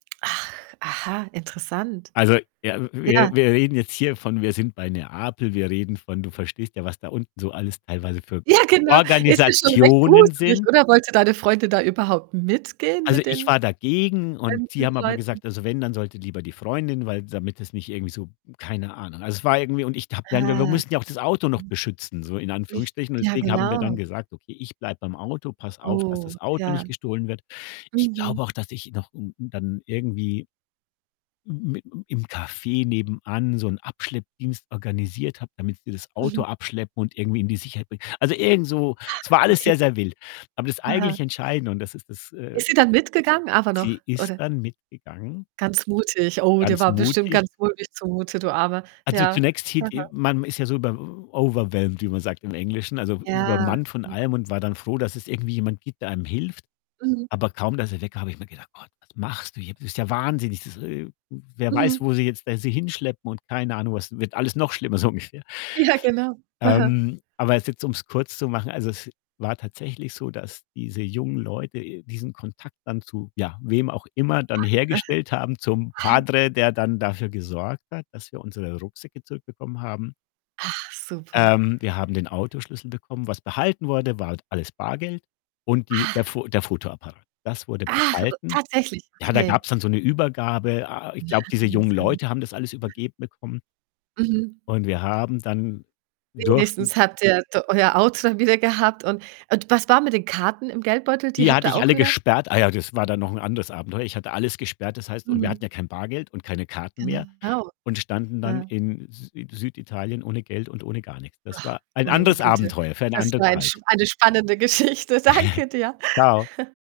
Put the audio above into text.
Ach, aha, interessant. Also, ja w Ja. wir wir reden jetzt hier von wir sind bei Neapel, wir reden von du verstehst ja, was da unten so alles teilweise für Ja, genau. Es ist schon recht Organisationen gruselig, sind. oder? Wollte deine Freundin da überhaupt mitgehen Also, mit ich den war dagegen und sie fremden haben aber Leuten? gesagt also, wenn, dann sollte lieber die Freundin, weil damit es nicht irgendwie so keine Ahnung. Also, es war irgendwie und ich habe dann wir wir Ah. mussten ja auch das Auto noch Hm. beschützen, so in Hm. Anführungsstrichen und Ja, deswegen haben wir genau. dann gesagt: „Okay, ich bleibe beim Auto, passe auf, dass Oh, das Auto nicht ja. gestohlen wird.“ Ich glaube Mhm. auch, dass ich noch u u dann irgendwie m m i im Café nebenan so 'n Abschleppdienst organisiert habe, damit sie das Mhm. Auto abschleppen und irgendwie in die Sicherheit bringen. Also, irgend so Ah, es war alles okay. sehr, sehr wild. Aber das Aha. eigentlich Entscheidende und das ist das, äh Ist sie dann mitgegangen, aber noch sie ist oder? dann mitgegangen Ganz mutig. Oh, dir ganz war bestimmt mutig. ganz mulmig zumute, du Armer. Also, Ja. zunächst hier die Aha. man ist ja so bei w w overwhelmed, wie man sagt im Englischen, also Ja. übermannt von Mhm. allem und war dann froh, dass es irgendwie jemand gibt, der einem hilft. Mhm. Aber kaum, dass er weg war, habe mir gedacht: „Gott, was machst du hier? Bist ja wahnsinnig. Das e e wer weiß, Mhm. wo sie jetzt da sie hinschleppen und keine Ahnung was wird alles noch schlimmer.“, so ungefähr. Ja, genau. Aha. Ähm, aber es jetzt, um's kurz zu machen, also, es war tatsächlich so, dass diese jungen Leute, äh, diesen Kontakt dann zu ja, wem auch immer Ja. dann Aha. hergestellt haben zum Ah. Padre, der dann dafür gesorgt hat, dass wir unsere Rucksäcke zurückbekommen haben. Ach super. Ähm, wir haben den Autoschlüssel bekommen. Was behalten wurde, war alles Bargeld und die der Ach. F der Fotoapparat. Das wurde Ach, u behalten. tatsächlich, Ja, da okay. gab's dann so 'ne Übergabe. Ah, ich Ja, glaube, diese jungen Wahnsinn. Mhm. Leute haben das alles übergeben bekommen. Mhm. Und wir haben dann durften Wenigstens habt ihr d euer Auto dann wieder gehabt und und was war mit den Karten im Geldbeutel? Die Die habt hatte ihr ich auch alle wieder? gesperrt. Ah ja, das war dann noch ein anderes Abenteuer. Ich hatte alles gesperrt, das heißt und wir hatten Mhm. ja kein Bargeld und keine Karten mehr Genau. und standen dann Ja. in Sü in Süditalien ohne Geld und ohne gar nix. Das Ach. war ein Meine anderes Güte, Abenteuer, für eine das andere war ein sp Zeit. eine spannende Geschichte. Danke dir. Tschau.